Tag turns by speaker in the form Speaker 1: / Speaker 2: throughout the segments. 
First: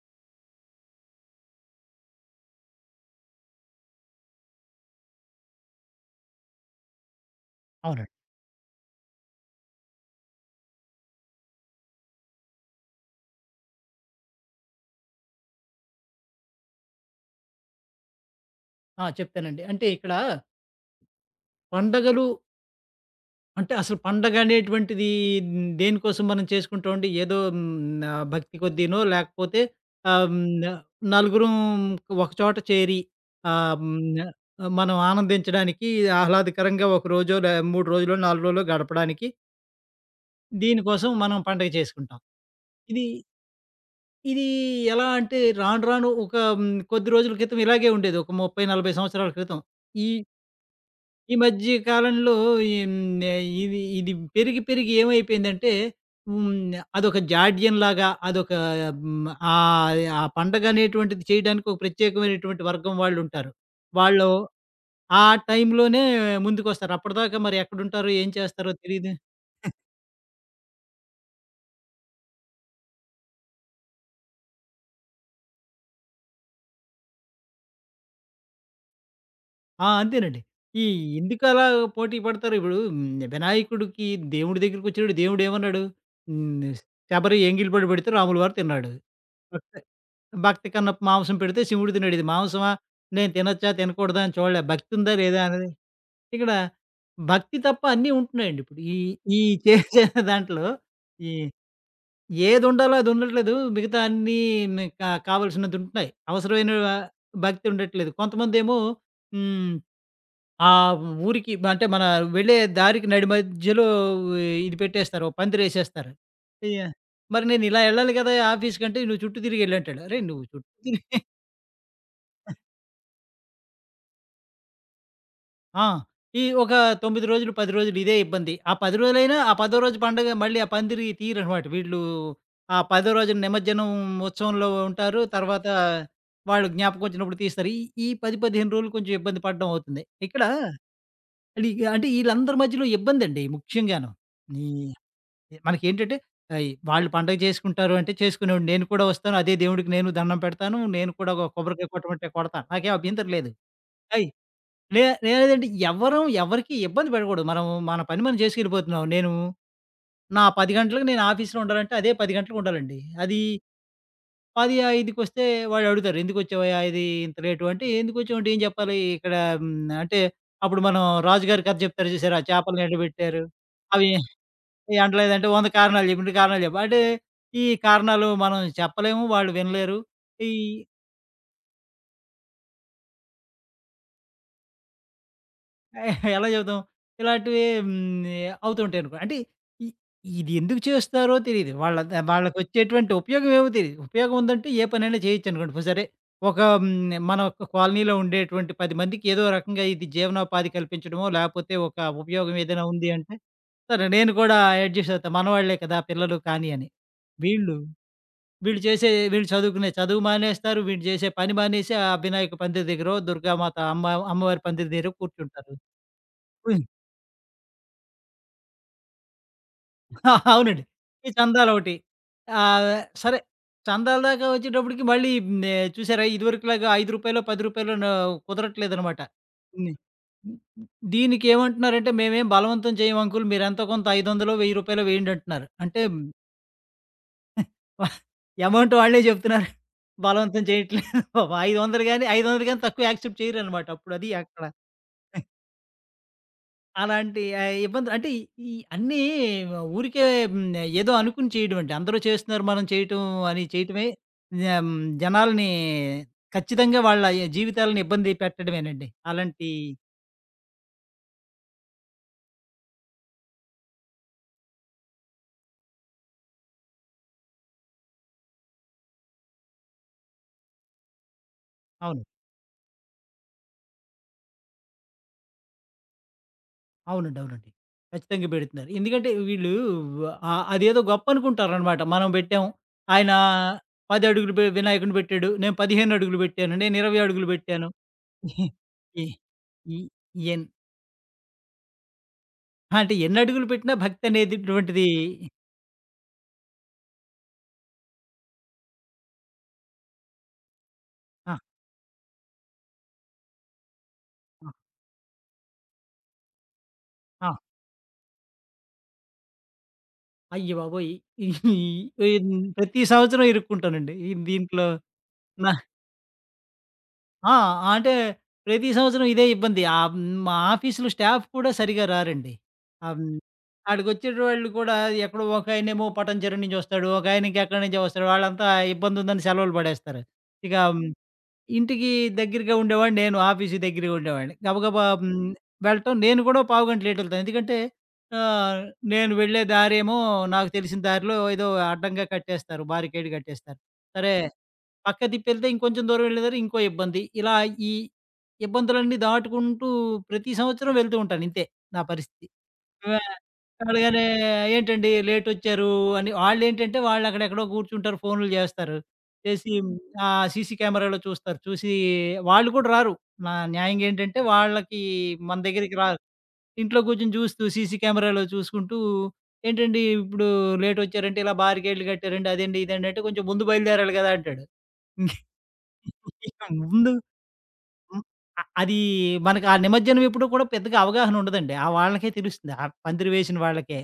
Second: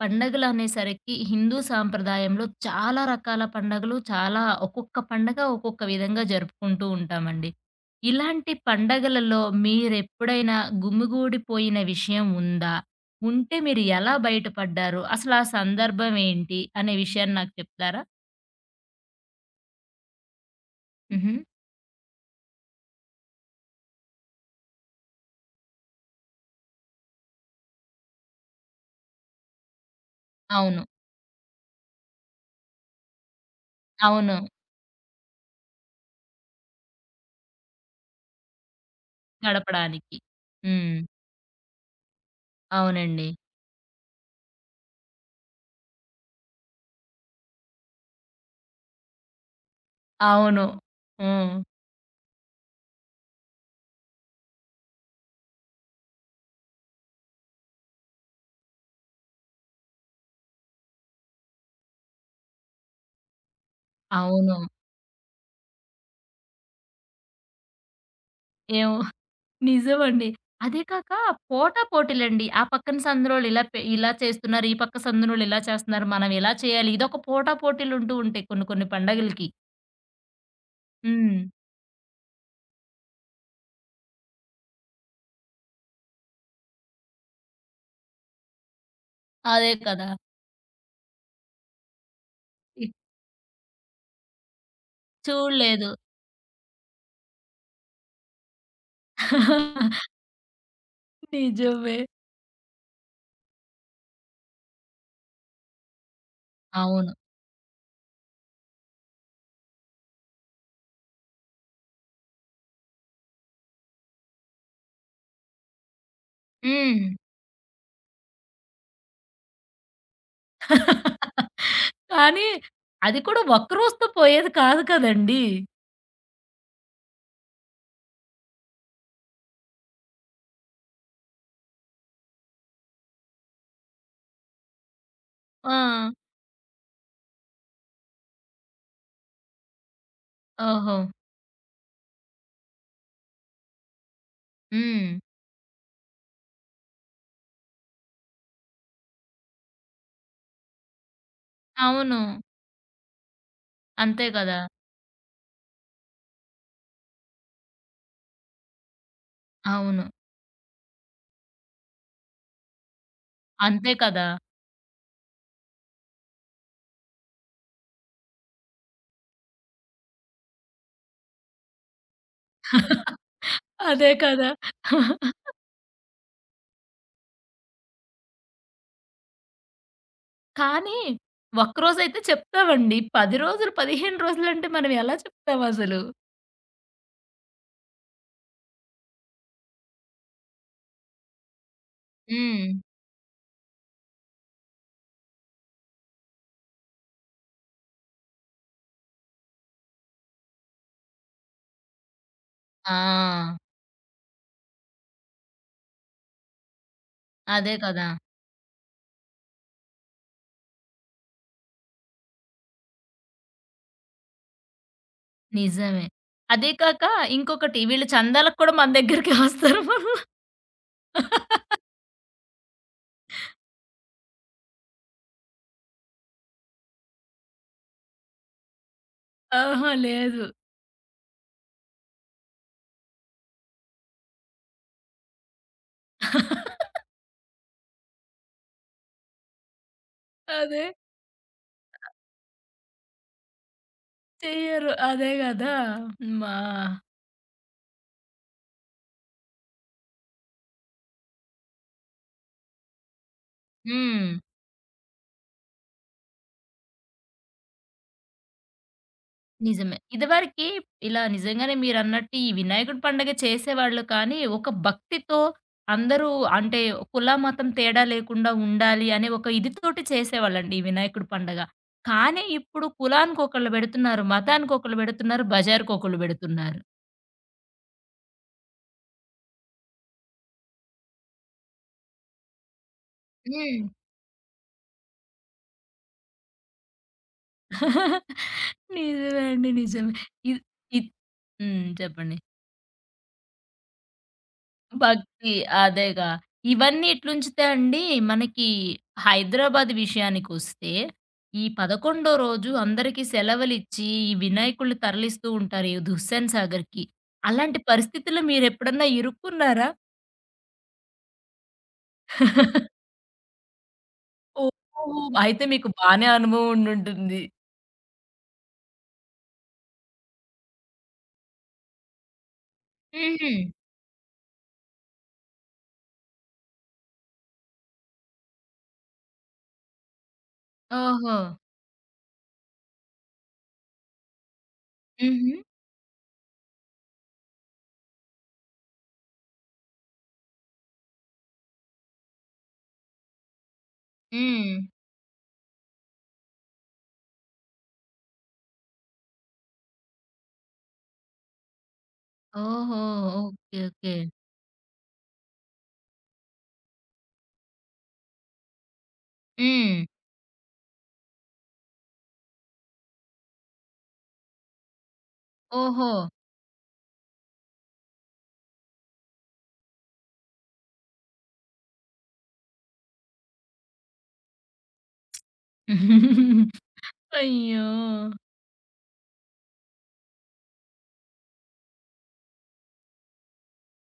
Speaker 1: పండగలనేసరికి హిందూ సాంప్రదాయంలో చాలా రకాల పండగలు, చాలా ఒక్కొక్క పండగ ఒక్కొక్క విధంగా జరుపుకుంటూ ఉంటామండి.
Speaker 2: అవునండి.
Speaker 1: ఇలాంటి పండగలలో మీరెప్పుడైనా గుమిగూడిపోయిన విషయం ఉందా? ఉంటే మీరు ఎలా బయటపడ్డారు? అసలు ఆ సందర్భం ఏంటి? అనే విషయాన్ని నాకు చెప్తారా?
Speaker 2: చెప్తానండి. అంటే ఇక్కడ
Speaker 1: హుహు.
Speaker 2: పండగలు అంటే అసలు పండగ అనేటువంటిది దేనికోసం మనం చేసుకుంటామండి? ఏదో భక్తి కొద్దీనో లేకపోతే ఆహ్, హ్మ్,
Speaker 1: అవును.
Speaker 2: నలుగురం ఒకచోట చేరి ఆహ్, హ్మ్,
Speaker 1: అవును.
Speaker 2: మనం ఆనందించడానికి ఆహ్లాదకరంగా ఒక రోజో, 3 రోజులో, 4 రోజులో గడపడానికి
Speaker 1: గడపడానికి. హ్మ్.
Speaker 2: దీనికోసం మనం పండగ చేసుకుంటాం. ఇది
Speaker 1: అవునండి.
Speaker 2: ఇది ఎలా అంటే రాను రాను ఒక హ్మ్, కొద్ది రోజుల క్రితం ఇలాగే ఉండేది. ఒక 30, 40 సంవత్సరాల క్రితం. ఈ
Speaker 1: అవును.
Speaker 2: ఈ
Speaker 1: హ్మ్.
Speaker 2: మధ్య కాలంలో ఏం, ఏ, ఇది ఇది పెరిగి పెరిగి ఏమైపోయిందంటే ఉమ్, అదొక జాడ్యం లాగా అదొక ఉమ్, ఆ ఆ పండగ అనేటువంటిది చేయడానికి ఒక ప్రత్యేకమైనటువంటి వర్గం వాళ్ళు ఉంటారు. వాళ్ళు
Speaker 1: అవును.
Speaker 2: ఆ టైంలోనే ముందుకు వస్తారు. అప్పటిదాకా మరి ఎక్కడుంటారో ఏం చేస్తారో
Speaker 1: ఏమో,
Speaker 2: తెలియదు.
Speaker 1: నిజమండి. అదే కాక పోటా పోటీలండి. ఆ పక్కన సందులోళ్ళు ఇలా ఇలా చేస్తున్నారు. ఈ పక్క సందులోళ్ళు ఇలా చేస్తున్నారు. మనం ఎలా చేయాలి? ఇదొక పోటా పోటీలుంటూ ఉంటాయి కొన్ని కొన్ని పండగలకి.
Speaker 2: అంతేనండి. ఈ
Speaker 1: హ్మ్.
Speaker 2: ఎందుకు అలా పోటీ పడతారు ఇప్పుడు? వినాయకుడికి దేవుడి దగ్గరికి వచ్చాడు, దేవుడు ఏమన్నాడు? ఉమ్, శబరి ఎంగిలిపడి పెడితే రాములు వారు తిన్నాడు.
Speaker 1: అదే
Speaker 2: భక్తి
Speaker 1: కదా!
Speaker 2: భక్తి కన్నా మాంసం పెడితే శివుడు తినడు. ఇది మాంసమా?
Speaker 1: ఇ
Speaker 2: నేను తినొచ్చా? తినకూడదా? అని చూడలే. భక్తి ఉందా? లేదా? అనేది.
Speaker 1: చూడలేదు.
Speaker 2: ఇక్కడ భక్తి తప్ప అన్నీ ఉంటున్నాయండి. ఇప్పుడు ఈ ఈ చేసే దాంట్లో ఈ
Speaker 1: నిజమే.
Speaker 2: ఏది ఉండాలో అది ఉండట్లేదు. మిగతా అన్నీ ని- కా కావాల్సినది ఉంటున్నాయి. అవసరమైన
Speaker 1: అవును.
Speaker 2: భక్తి ఉండట్లేదు. కొంతమందేమో హ్మ్. ఆ ఊరికి అంటే మన వెళ్ళే దారికి నడి మధ్యలో ఇది పెట్టేస్తారు. ఓ పందిరేసేస్తారు. ఇగ
Speaker 1: హ్మ్.
Speaker 2: మరి నేను ఇలా ఎళ్ళాలి కదా! ఆఫీస్‌కి అంటే "నువ్వు చుట్టూ తిరిగి ఎళ్ళు" అంటాడు. అరేయ్! నువ్వు చుట్టూ తిరిగి
Speaker 1: కానీ అది కూడా ఒక్క రోజుతో పోయేది కాదు కదండీ!
Speaker 2: ఆ! ఈ ఒక 9 రోజులు, 10 రోజులు ఇదే ఇబ్బంది. ఆ 10 రోజులైనా ఆ పదో రోజు పండగ మళ్ళీ ఆ పందిరి తీయరనమాట. వీళ్ళు ఆ పదో రోజు నిమజ్జనం ఉత్సవంలో ఉంటారు. తర్వాత
Speaker 1: ఆ!
Speaker 2: వాళ్ళు జ్ఞాపకం వచ్చినప్పుడు తీస్తారు. ఈ ఈ 10, 15 రోజులు కొంచెం ఇబ్బంది పడడం అవుతుంది. ఇక్కడ
Speaker 1: ఓహో!
Speaker 2: అది అంటే ఈళ్ళందరి మధ్యలో ఇబ్బందండి ముఖ్యంగాను. ఈ
Speaker 1: హ్మ్.
Speaker 2: మనకేంటంటే ఈ వాళ్ళు పండగ చేసుకుంటారు అంటే చేసుకునేవాడిని. నేను కూడా వస్తాను. అదే దేవుడికి నేను దండం పెడతాను. నేను కూడా ఒక కొబ్బరికాయ
Speaker 1: అవును.
Speaker 2: కొట్టమంటే కొడతాను. నాకేం అభ్యంతరం లేదు.
Speaker 1: అంతే
Speaker 2: అయ్
Speaker 1: కదా!
Speaker 2: లే లేదంటే ఎవ్వరం ఎవరికీ ఇబ్బంది పెట్టకూడదు. మనం మన పని మనం చేసుకెళ్ళిపోతున్నాం.
Speaker 1: అవును.
Speaker 2: నా 10 గంటలకు నేను ఆఫీస్‌లో ఉండాలంటే అదే 10 గంటలకు ఉండాలండి. అది
Speaker 1: అంతే కదా!
Speaker 2: 10, 5కొస్తే వాళ్ళు అడుగుతారు. "ఎందుకొచ్చావయ్యా ఇది ఇంత లేటు?" అంటే ఎందుకొచ్చావంటే ఏం చెప్పాలి? ఇక్కడ హ్మ్, అంటే అప్పుడు మనం రాజుగారి కథ చెప్తారు చూసారా? చేపలను ఎండబెట్టారు. అవి
Speaker 1: అదే కదా!
Speaker 2: అనట్లేదంటే 100 కారణాలు చెప్పు. 100 కారణాలు చెప్పు. అంటే ఈ కారణాలు మనం చెప్పలేము. వాళ్ళు వినలేరు. ఈ
Speaker 1: కానీ, ఒక్కరోజైతే చెప్తామండి. 10 రోజులు, 15 రోజులంటే మనం ఎలా చెప్తామసలు?
Speaker 2: ఎలా చెబుతాం? ఇలాంటివి అవుతుంటాయి అనుకో. అంటే ఇ ఇది ఎందుకు చేస్తారో తెలీదు.
Speaker 1: హ్మ్.
Speaker 2: వాళ్ళకొచ్చేటువంటి ఉపయోగం ఏమో తెలీదు. ఉపయోగం ఉందంటే ఏ పనైనా చేయొచ్చనుకోండి. ఇప్పుడు సరే ఒక మన ఒక కాలనీలో ఉండేటువంటి 10 మందికి ఏదో రకంగా ఇది జీవనోపాధి కల్పించడమో, లేకపోతే ఒక ఉపయోగం ఏదైనా ఉంది అంటే,
Speaker 1: ఆ!
Speaker 2: సరే నేను కూడా అడ్జస్ట్ అవుతా. మనవాళ్ళే కదా పిల్లలు కానీ అని.
Speaker 1: అదే
Speaker 2: వీళ్ళు
Speaker 1: కదా!
Speaker 2: వీళ్ళు చేసే వీళ్ళు చదువుకునే చదువు మానేస్తారు. వీళ్ళు చేసే పని మానేసి ఆ వినాయక పందిరి దగ్గరో, దుర్గామాత అమ్మ అమ్మవారి పందిరి దగ్గరో కూర్చుంటారు.
Speaker 1: నిజమే. అదే
Speaker 2: హ్మ్.
Speaker 1: కాక ఇంకొకటి వీళ్ళు చందాలకు కూడా మన దగ్గరికే వస్తారు మళ్ళా.
Speaker 2: అవునండి. ఈ చందాలొకటి. ఆహ్, సరే చందాల దాకా వచ్చేటప్పటికి మళ్ళీ చూసారా ఇదివరకులాగా రూ. 5 రూ. 10నో కుదరట్లేదనమాట.
Speaker 1: ఆహా!
Speaker 2: హ్మ్.
Speaker 1: లేదు.
Speaker 2: దీనికేమంటున్నారంటే, "మేమేం బలవంతం చేయము అంకుల్. మీరెంతో కొంత రూ. 500, రూ. 1000 వేయండంటున్నారు." అంటే ఎమౌంట్ వాళ్ళే చెప్తున్నారు. బలవంతం
Speaker 1: అదే,
Speaker 2: చేయట్లేదు. పాపం 500 గాని, 500 గాని తక్కువ యాక్సెప్ట్ చేయరనమాట. అప్పుడు అది అక్కడ
Speaker 1: చెయ్యరు. అదే గదా! మా
Speaker 2: అలాంటి ఇబ్బందులు అంటే ఈ ఈ అన్నీ ఊరికే హ్మ్. ఏదో అనుకుని చేయడం అండి. అందరూ చేస్తున్నారు మనం చేయటం అని చేయటమే
Speaker 1: హ్మ్.
Speaker 2: జం జనాల్ని ఖచ్చితంగా వాళ్ళ జీవితాలను ఇబ్బంది పెట్టడమేనండి. అలాంటి
Speaker 1: నిజమే. ఇదివరకి ఇలా నిజంగానే మీరన్నట్టు ఈ వినాయకుడి పండగ చేసేవాళ్ళు కానీ, ఒక భక్తితో అందరూ అంటే కుల, మతం తేడా లేకుండా ఉండాలి అనే ఒక ఇదితోటి చేసేవాళ్ళండి ఈ వినాయకుడి పండగ.
Speaker 2: అవును.
Speaker 1: కానీ ఇప్పుడు కులానికొకళ్ళు పెడుతున్నారు, మతానికొకళ్ళు పెడుతున్నారు, బజార్‌కొకళ్ళు పెడుతున్నారు.
Speaker 2: అవునండి. అవునండి. ఖచ్చితంగా బెడుతున్నారు. ఎందుకంటే వీళ్ళు అదేదో గొప్పనుకుంటారనమాట. మనం బెట్టాం. ఆయన 10 అడుగులు బె వినాయకుడిని బెట్టాడు. నేను 15 అడుగులు బెట్టాను. నేను 20 అడుగులు బెట్టాను.
Speaker 1: హ్మ్.
Speaker 2: ఈ
Speaker 1: నిజమే అండి.
Speaker 2: ఈ
Speaker 1: నిజమే. ఇద్
Speaker 2: ఎన్
Speaker 1: ఇద్ హ్మ్. చెప్పండి.
Speaker 2: అంటే ఎన్ని అడుగులు పెట్టినా భక్తనేదిటువంటిది.
Speaker 1: భక్తి. అదేగా. ఇవన్నీ ఎట్లుంచితే అండి మనకి హైదరాబాద్ విషయానికొస్తే,
Speaker 2: ఆ!
Speaker 1: ఈ 11 రోజు అందరికీ సెలవులిచ్చి, ఈ
Speaker 2: ఆ!
Speaker 1: వినాయకుడిని తరలిస్తూ ఉంటారు ఈ హుస్సేన్ సాగర్‌కి.
Speaker 2: ఆ!
Speaker 1: అలాంటి పరిస్థితుల్లో మీరెప్పుడన్నా ఇరుక్కున్నారా?
Speaker 2: అయ్య బాబోయ్! ఈ ఈ- ఈ- ప్రతి సంవత్సరం ఇరుక్కుంటానండి. ఈ దీంట్లో
Speaker 1: ఓహో! అయితే
Speaker 2: నా
Speaker 1: మీకు బానే అనుభవం ఉండుంటుంది.
Speaker 2: ఆ! అంటే ప్రతి సంవత్సరం ఇదే ఇబ్బంది. మా ఆఫీస్‌లో స్టాఫ్ కూడా సరిగ్గా రారండి. ఆహ్, హ్మ్,
Speaker 1: హుహు.
Speaker 2: ఆడికొచ్చేటోళ్ళు కూడా ఎక్కడో ఒకాయనేమో పటాన్‌చెరు నుంచి వస్తాడు. ఒకాయనకి ఎక్కడి నుంచో వస్తాడు. వాళ్ళంతా ఇబ్బందుందని సెలవులు పడేస్తారు. ఇక
Speaker 1: ఓహో!
Speaker 2: ఇంటికి దగ్గరగా ఉండేవాడిని నేను. ఆఫీస్‌కి దగ్గరగా ఉండేవాడిని. గబగబా
Speaker 1: హుహు.
Speaker 2: వెళ్ళటం నేను కూడా పావుగంట లేటెళ్తాను. ఎందుకంటే ఆహ్, నేను వెళ్ళే దారేమో నాకు తెలిసిన దారిలో ఏదో అడ్డంగా కట్టేస్తారు. బారికేడ్ కట్టేస్తారు. సరే
Speaker 1: హ్మ్.
Speaker 2: పక్క తిప్పెళ్తే ఇంకొంచెం దూరం వెళ్ళేదారు ఇంకో ఇబ్బంది. ఇలా ఈ ఇబ్బందులన్నీ దాటుకుంటూ ప్రతి సంవత్సరం వెళ్తూ ఉంటాను. ఇంతే నా పరిస్థితి.
Speaker 1: ఓహో!
Speaker 2: వా
Speaker 1: ఓకే. ఓకే.
Speaker 2: అడగగానే "ఏంటండి లేటొచ్చారు" అని వాళ్ళేంటంటే వాళ్ళక్కడెక్కడో కూర్చుంటారు, ఫోనులు చేస్తారు. చేసి
Speaker 1: హ్మ్.
Speaker 2: సీసీ కెమెరాలో చూస్తారు. చూసి వాళ్ళు కూడా రారు. న్యాయంగా ఏంటంటే వాళ్ళకి మన దగ్గరికి
Speaker 1: ఓహో!
Speaker 2: రారు. ఇంట్లో కూర్చొని చూస్తూ సీసీ కెమెరాలో చూసుకుంటూ "ఏంటండి ఇప్పుడు లేటొచ్చారంటే ఇలా బారికేడ్లు కట్టారండి అదండి, ఇదండి" అంటే "కొంచెం ముందు బయలుదేరాలి కదా" అంటాడు. ఇక ముందు
Speaker 1: అయ్యో!
Speaker 2: హ్మ్. అది మనకు ఆ నిమజ్జనం ఎప్పుడు కూడా పెద్దగా అవగాహన ఉండదండి. ఆ వాళ్ళకే తెలుస్తుంది. ఆ పందిరి వేసిన వాళ్ళకే.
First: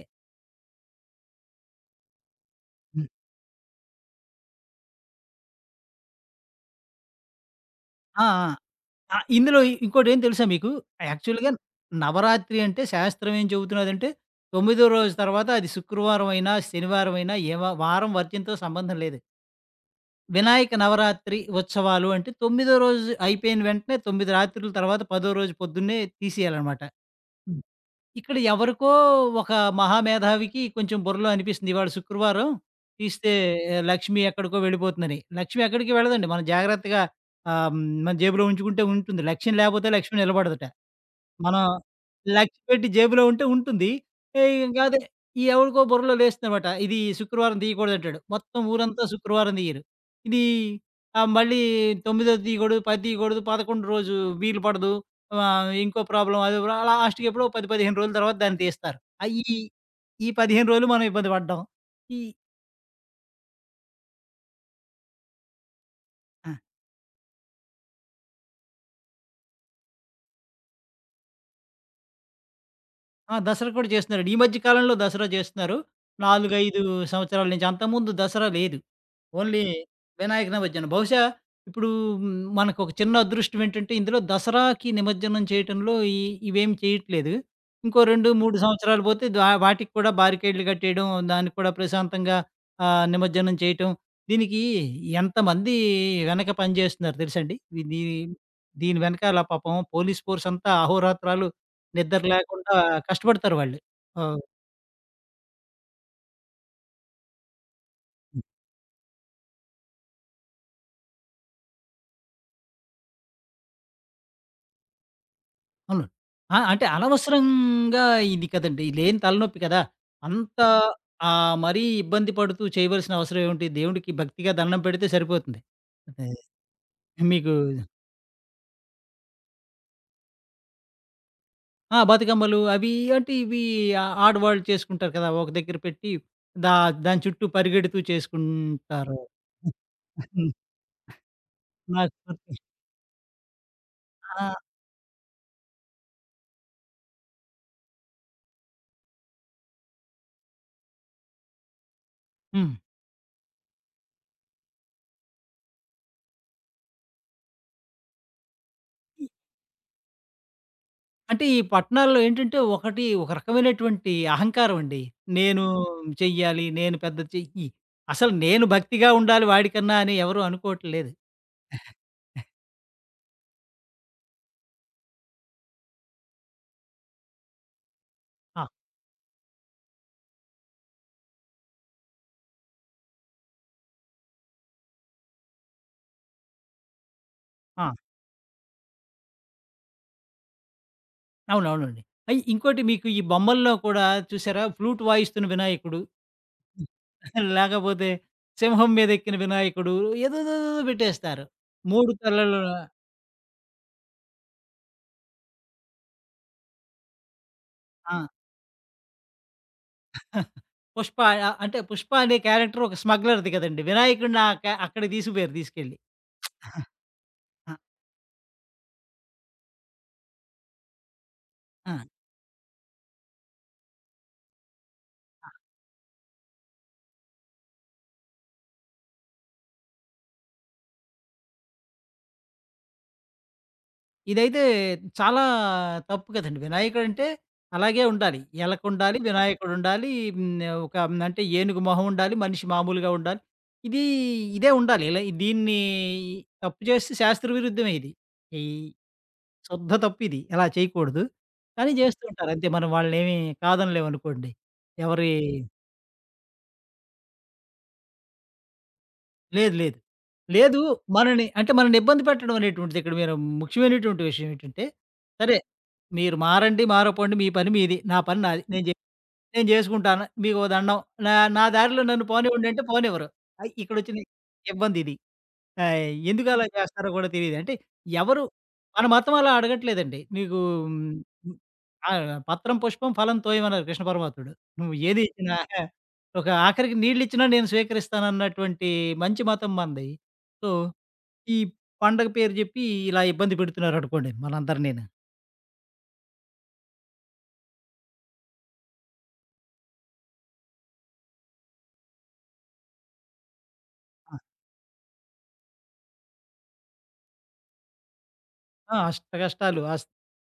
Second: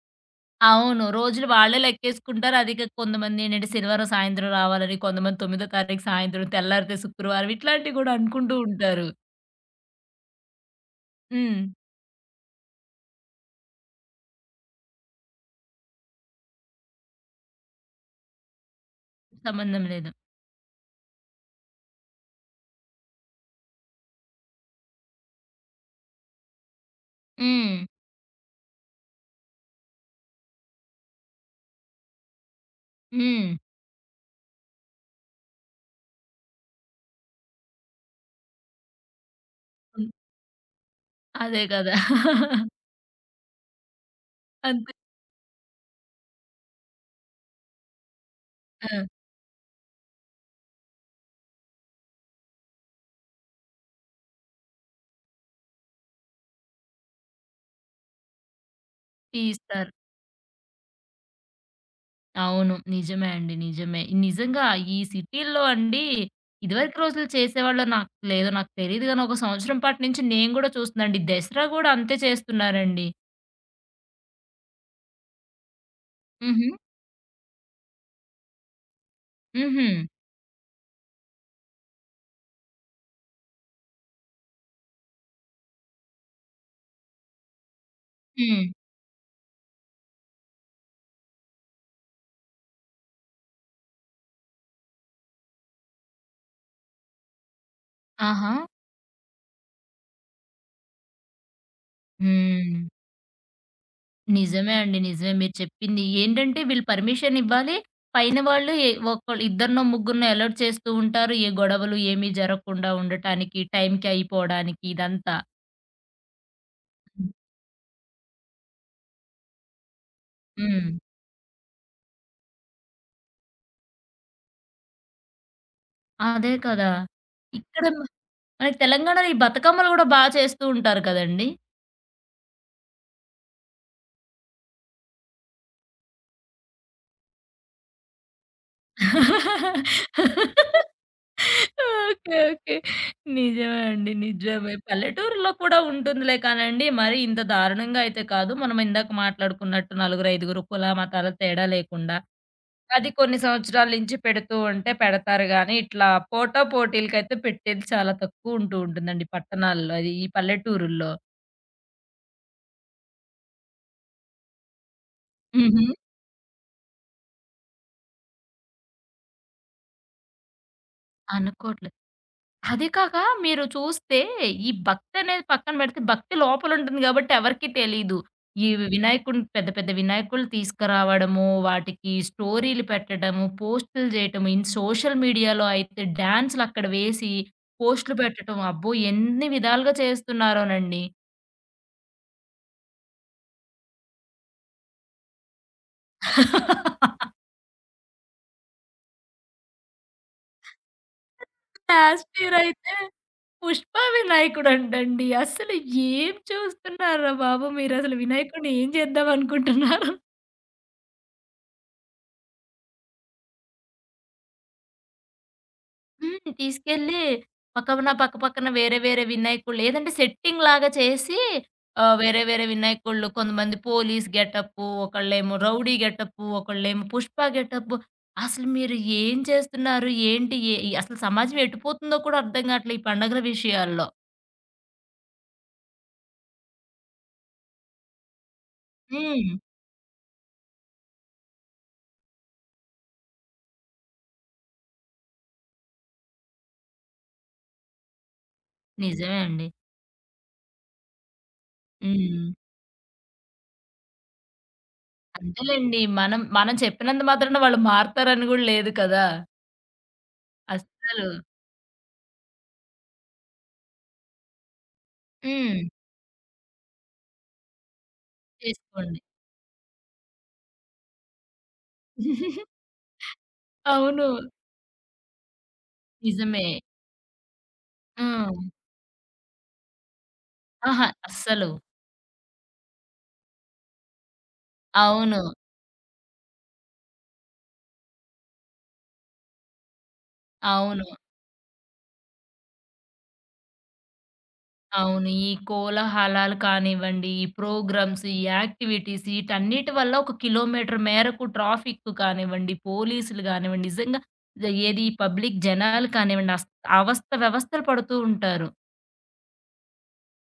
Speaker 1: అవును. రోజులు వాళ్ళే లెక్కేసుకుంటారు. అదిక
Speaker 2: హ్మ్.
Speaker 1: కొంతమందేంటంటే శనివారం సాయంత్రం రావాలని, కొంతమంది తొమ్మిదో తారీఖు సాయంత్రం తెల్లారితే శుక్రవారం ఇట్లాంటివి గూడా
Speaker 2: ఆ! ఆ!
Speaker 1: అనుకుంటూ ఉంటారు.
Speaker 2: ఆ! ఇందులో ఇంకోటేం తెలుసా మీకు? యాక్చువల్‌గా
Speaker 1: హ్మ్.
Speaker 2: నవరాత్రి అంటే శాస్త్రం ఏం చెబుతున్నదంటే, తొమ్మిదో రోజు తర్వాత అది శుక్రవారం అయినా, శనివారం అయినా ఏ వా వారం వర్జ్యంతో సంబంధం లేదు.
Speaker 1: సంబంధం లేదు.
Speaker 2: వినాయక నవరాత్రి ఉత్సవాలు అంటే, తొమ్మిదో రోజు అయిపోయిన వెంటనే 9 రాత్రుల తర్వాత పదో రోజు పొద్దున్నే తీసేయాలనమాట.
Speaker 1: హ్మ్.
Speaker 2: ఇక్కడ ఎవరికో ఒక మహామేధావికి కొంచెం బుర్రలో అనిపిస్తుంది. ఇవాళ శుక్రవారం తీస్తే
Speaker 1: హ్మ్.
Speaker 2: లక్ష్మి ఎక్కడికో వెళ్ళిపోతుందని. లక్ష్మి ఎక్కడికి వెళ్ళదండి. మనం జాగ్రత్తగా మన జేబులో ఉంచుకుంటే ఉంటుంది. లక్ష్యం లేపోతే
Speaker 1: హ్మ్.
Speaker 2: లక్ష్మి నిలబడదట.
Speaker 1: అదే
Speaker 2: మనం
Speaker 1: గదా!
Speaker 2: లక్షపెట్టి జేబులో ఉంటే ఉంటుంది.
Speaker 1: అంతే.
Speaker 2: కాదు ఎవడికో బుర్రలో లేస్తుందనమాట. ఇది శుక్రవారం తీయకూడదంటాడు. మొత్తం
Speaker 1: ఆ!
Speaker 2: ఊరంతా శుక్రవారం తీయరు. ఇది మళ్ళీ తొమ్మిదోది తీయకూడదు, 10 తీయకూడదు, 11 రోజు వీలు పడదు. ఇంకో ప్రాబ్లమ్ అదో ప్రా అలా లాస్ట్‌కి ఎప్పుడో 10, 15 రోజుల తర్వాత దాన్ని తీస్తారు. ఆహ్,
Speaker 1: టీ
Speaker 2: ఈ
Speaker 1: ఇస్తారు.
Speaker 2: ఈ 15 రోజులు మనం ఇబ్బంది పడ్డాం. ఈ
Speaker 1: అవును. నిజమే అండి. నిజమే. నిజంగా ఈ సిటీల్లో అండి
Speaker 2: ఆ!
Speaker 1: ఇదివరకు రోజులు చేసేవాళ్ళో నాకు లేదో నాకు తెలీదు గానీ, ఒక సంవత్సరం పాటు నుంచి నేను గూడా చూస్తున్నాండి. దసరా గూడా అంతే చేస్తున్నారండి.
Speaker 2: ఆ! దసరా కూడా చేస్తున్నారండి. ఈ మధ్య కాలంలో దసరా చేస్తున్నారు. 4,
Speaker 1: హుహు.
Speaker 2: 5 సంవత్సరాల నుంచి. అంతకుముందు దసరా లేదు. ఓన్లీ
Speaker 1: హుహు.
Speaker 2: వినాయక నిమజ్జనం. బహుశా ఇప్పుడు మనకొక చిన్న అదృష్టం ఏంటంటే, ఇందులో దసరాకి నిమజ్జనం చేయటంలో ఇవేం చేయట్లేదు. ఇంకో 2, 3
Speaker 1: హ్మ్.
Speaker 2: సంవత్సరాలు పోతే వాటికి కూడా బారికేడ్లు కట్టేయడం, దానికి కూడా ప్రశాంతంగా నిమజ్జనం చేయటం. దీనికి ఎంతమంది వెనక పనిచేస్తున్నారు తెలుసండి? వి దీ
Speaker 1: ఆహా!
Speaker 2: దీని వెనకాల పాపం పోలీస్ ఫోర్స్ అంతా అహోరాత్రాలు నిద్ర లేకుండా
Speaker 1: హ్మ్.
Speaker 2: కష్టపడతారు వాళ్ళు. ఆ!
Speaker 1: నిజమే అండి. నిజమే మీరు చెప్పింది. ఏంటంటే వీళ్ళు పర్మిషన్ ఇవ్వాలి. పైన వాళ్ళు ఏ ఒకళ్ళు ఇద్దరినో, ముగ్గురినో అలర్ట్ చేస్తూ ఉంటారు. ఏ గొడవలు ఏమీ జరగకుండా ఉండటానికి, టైంకి అయిపోవడానికి ఇదంతా.
Speaker 2: అవును. ఆ! అంటే
Speaker 1: హ్మ్.
Speaker 2: అనవసరంగా ఇది కదండీ. లేని తలనొప్పి కదా! అంత
Speaker 1: హ్మ్.
Speaker 2: మరీ ఇబ్బంది పడుతూ చేయవలసిన అవసరం ఏముంటి? దేవుడికి భక్తిగా దండం పెడితే సరిపోతుంది. అదే
Speaker 1: అదే కదా!
Speaker 2: మీకు.
Speaker 1: ఇక్కడ మనకి తెలంగాణలో ఈ బతుకమ్మలు గూడా బా చేస్తూ ఉంటారు కదండీ!
Speaker 2: ఆ! బతుకమ్మలు అవి అంటే ఇవి ఆడవాళ్ళు చేసుకుంటారు కదా! ఒక దగ్గర పెట్టి దా దాని చుట్టూ పరిగెడుతూ చేసుకుంటారు. నాకు
Speaker 1: ఓకే.
Speaker 2: గుర్తు
Speaker 1: ఓకే. నిజమే అండి.
Speaker 2: ఆ!
Speaker 1: నిజమే. పల్లెటూరులో కూడా ఉంటుందిలే కానండి. మరి ఇంత దారుణంగా అయితే కాదు. మనం ఇందాక మాట్లాడుకున్నట్టు నలుగురు, ఐదుగురు కుల, మతాల తేడా లేకుండా
Speaker 2: హ్మ్.
Speaker 1: అది కొన్ని సంవత్సరాల నుంచి పెడుతూ ఉంటే పెడతారు గానీ, ఇట్లా పోటా పోటీలకైతే పెట్టేది చాలా తక్కువుంటూ ఉంటుందండి పట్టణాల్లో. అది ఈ పల్లెటూరుల్లో.
Speaker 2: అంటే ఈ పట్టణాల్లో ఏంటంటే ఒకటి ఒక రకమైనటువంటి అహంకారం అండి. నేను
Speaker 1: హుహు.
Speaker 2: చెయ్యాలి, నేను పెద్ద చెయ్యి. అసలు నేను భక్తిగా ఉండాలి వాడికన్నా అని ఎవరు అనుకోవట్లేదు.
Speaker 1: అనుకోవట్లే. అది కాక మీరు చూస్తే ఈ భక్తనేది పక్కన పెడితే భక్తి లోపలుంటుంది గాబట్టి ఎవరికీ తెలీదు.
Speaker 2: ఆ!
Speaker 1: ఈ వినాయకుడిని పెద్ద పెద్ద వినాయకులు తీసుకురావడము, వాటికి స్టోరీలు పెట్టడము, పోస్టులు చేయటము, ఇన్ సోషల్ మీడియాలో అయితే డాన్స్‌లక్కడ వేసి
Speaker 2: ఆ!
Speaker 1: పోస్టులు పెట్టటం. అబ్బో! ఎన్ని విధాలుగా చేస్తున్నారోనండి.
Speaker 2: అవునవునండి. ఇంకోటి మీకు ఈ బొమ్మల్లో కూడా చూసారా ఫ్లూట్ వాయిస్తున్న వినాయకుడు, లేకపోతే సింహం మీద ఎక్కిన వినాయకుడు, ఏదేదేదో పెట్టేస్తారు. 3
Speaker 1: లాస్ట్ ఇయర్
Speaker 2: తలలు.
Speaker 1: అయితే పుష్ప వినాయకుడంటండి. అసలు ఏం చూస్తున్నార్రా బాబు
Speaker 2: ఆ!
Speaker 1: మీరసలు వినాయకుడిని ఏం చేద్దాం అనుకుంటున్నారు?
Speaker 2: పుష్ప అంటే 'పుష్ప' అనే క్యారెక్టర్ ఒక స్మగ్లర్‌ది కదండీ. వినాయకుడిని ఆహ్, క అక్కడికి తీసుకుపోయారు తీసుకెళ్ళి.
Speaker 1: హ్మ్. తీసుకెళ్ళి పక్కన, పక్క పక్కన వేరే వేరే వినాయకుళ్ళు ఏదంటే సెట్టింగ్‌లాగా చేసి
Speaker 2: ఆ!
Speaker 1: వేరే వేరే వినాయకుళ్ళు కొంతమంది పోలీస్ గెటప్పు, ఒకళ్ళేమో రౌడీ గెటప్పు, ఒకళ్ళేమో పుష్ప గెటప్పు. అసలు మీరు ఏం చేస్తున్నారు? ఏంటి? అసలు సమాజం ఎటుపోతుందో కూడా అర్థం కావట్లే ఈ పండగల విషయాల్లో.
Speaker 2: ఇదైతే చాలా తప్పు కదండీ. వినాయకుడంటే అలాగే ఉండాలి. ఎలకుండాలి,
Speaker 1: హ్మ్.
Speaker 2: వినాయకుడుండాలి, హ్మ్, ఒక అంటే ఏనుగు మొహం ఉండాలి, మనిషి మామూలుగా ఉండాలి. ఇది ఇదే ఉండాలి. ఇలా దీన్ని తప్పు చేస్తే శాస్త్ర విరుద్ధమే ఇది. ఈ
Speaker 1: నిజమే అండి.
Speaker 2: శుద్ధ తప్పిది. ఇలా చేయకూడదు. కానీ చేస్తూ
Speaker 1: హ్మ్.
Speaker 2: ఉంటారు. అంతే మనం వాళ్ళనేమి కాదనలేమనుకోండి. ఎవరి
Speaker 1: అంతేలెండి. మనం మనం చెప్పినంత మాత్రాన వాళ్ళు మారతారని గూడా లేదు కదా!
Speaker 2: లేదు. లేదు. లేదు.
Speaker 1: అస్సలు.
Speaker 2: మనని అంటే మనని ఇబ్బంది పెట్టడం అనేటువంటిది ఇక్కడ మీరు ముఖ్యమైనటువంటి విషయం ఏంటంటే, సరే
Speaker 1: హ్మ్.
Speaker 2: మీరు మారండి, మారపోండి మీ పని మీది. నా పని నాది.
Speaker 1: చేసుకోండి.
Speaker 2: నేను జేసుకుంటాను. మీకో దండం. నా నా దారిలో నన్ను పోనివ్వండి అంటే పోనివ్వరు. ఇక్కడొచ్చిన
Speaker 1: అవును.
Speaker 2: ఇబ్బందిది. ఆ! ఎందుకు అలా
Speaker 1: నిజమే.
Speaker 2: చేస్తారో కూడా తెలీదు. అంటే
Speaker 1: ఆ!
Speaker 2: ఎవరు మన మతం అలా అడగట్లేదండి. నీకు హ్మ్,
Speaker 1: అహా!
Speaker 2: హ్మ్.
Speaker 1: అస్సలు.
Speaker 2: ఆ! పత్రం, పుష్పం, ఫలం తోయమన్నారు కృష్ణ పరమాత్ముడు. నువ్వు ఏది
Speaker 1: అవును.
Speaker 2: ఇచ్చినా ఒక ఆఖరికి నీళ్ళిచ్చినా నేను స్వీకరిస్తానన్నటువంటి మంచి మతం మనది. సో,
Speaker 1: అవును.
Speaker 2: ఈ పండగ పేరు జెప్పి ఇలా ఇబ్బంది పెడుతున్నారనుకోండి మనందరినీను.
Speaker 1: అవును. ఈ కోలాహలాలు కానివ్వండి, ఈ ప్రోగ్రామ్స్, ఈ యాక్టివిటీస్ ఈటన్నిటి వల్ల ఒక కిలోమీటర్ మేరకు ట్రాఫిక్ కానివ్వండి, పోలీసులు గానివ్వండి, నిజంగా
Speaker 2: ఆ!
Speaker 1: ఏది పబ్లిక్ జనాలు కానివ్వండి, అవస్థ వ్యవస్థలు పడుతూ ఉంటారు.
Speaker 2: ఆ! అష్ట కష్టాలు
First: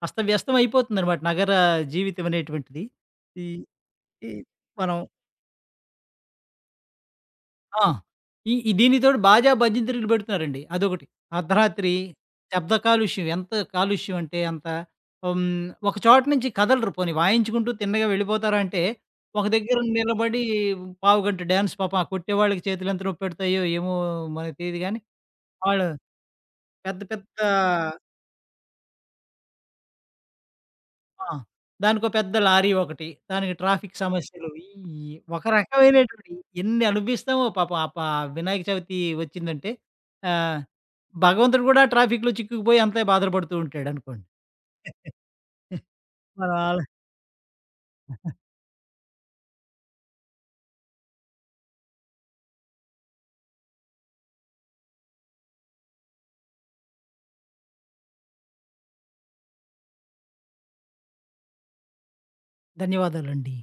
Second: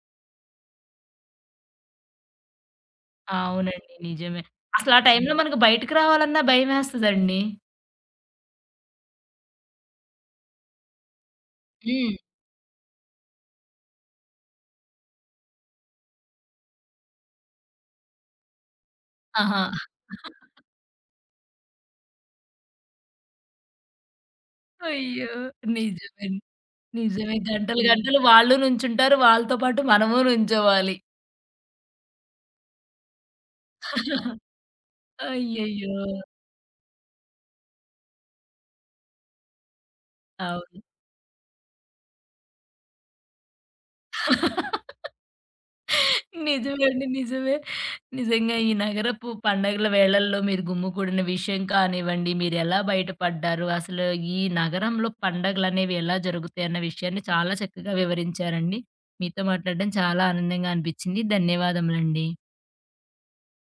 Speaker 2: అస్తవ్యస్తం అయిపోతుందనమాట నగర జీవితం అనేటువంటిది. ఈ
Speaker 1: అవునండి.
Speaker 2: ఈ
Speaker 1: నిజమే. అసలు
Speaker 2: మనం
Speaker 1: ఆ టైంలో మనకు బయటకి రావాలన్నా భయమేస్తదండి.
Speaker 2: ఆ! ఈ ఈ దీనితోటి బాజా భజంత్రీలు పెడుతున్నారండి అదొకటి. అర్ధరాత్రి
Speaker 1: హ్మ్.
Speaker 2: శబ్ద కాలుష్యం ఎంత కాలుష్యం అంటే అంత, హ్మ్, ఒక చోట నుంచి కదలరు. పోనీ వాయించుకుంటూ తిన్నగా వెళ్ళిపోతారా అంటే, ఒక
Speaker 1: ఆహా!
Speaker 2: దగ్గర నిలబడి పావుగంట డాన్స్. పాపం ఆ కొట్టేవాళ్ళకి చేతులు ఎంత నొప్పెడతాయో ఏమో మనకు తెలీదు గానీ,
Speaker 1: అయ్యో!
Speaker 2: వాళ్ళు
Speaker 1: నిజమే.
Speaker 2: పెద్ద పెద్ద,
Speaker 1: నిజమే. గంటలు గంటలు వాళ్ళు నుంచుంటారు. వాళ్ళతో పాటు మనము నుంచోవాలి.
Speaker 2: ఆ! దానికో పెద్ద లారీ ఒకటి. దానికి ట్రాఫిక్ సమస్యలు. ఒక
Speaker 1: అయ్యయ్యో!
Speaker 2: రకమైనటువంటి ఎన్ని అనుభవిస్తామో పాపం ఆ ప వినాయక చవితి వచ్చిందంటే ఆహ్,
Speaker 1: అవును.
Speaker 2: భగవంతుడు కూడా ట్రాఫిక్‌లో చిక్కుకుపోయి అంతే బాధలు పడుతూ ఉంటాడనుకోండి. మన వాళ్ళ
Speaker 1: నిజమే అండి. నిజమే. నిజంగా ఈ నగరపు పండగల వేళల్లో మీరు గుమ్మికూడిన విషయం కానివ్వండి, మీరెలా బయటపడ్డారు, అసలు ఈ నగరంలో పండగలనేవి ఎలా జరుగుతాయన్న విషయాన్ని చాలా చక్కగా వివరించారండి. మీతో మాట్లాడడం చాలా ఆనందంగా అనిపించింది. ధన్యవాదములండి.
Speaker 2: ధన్యవాదాలండి.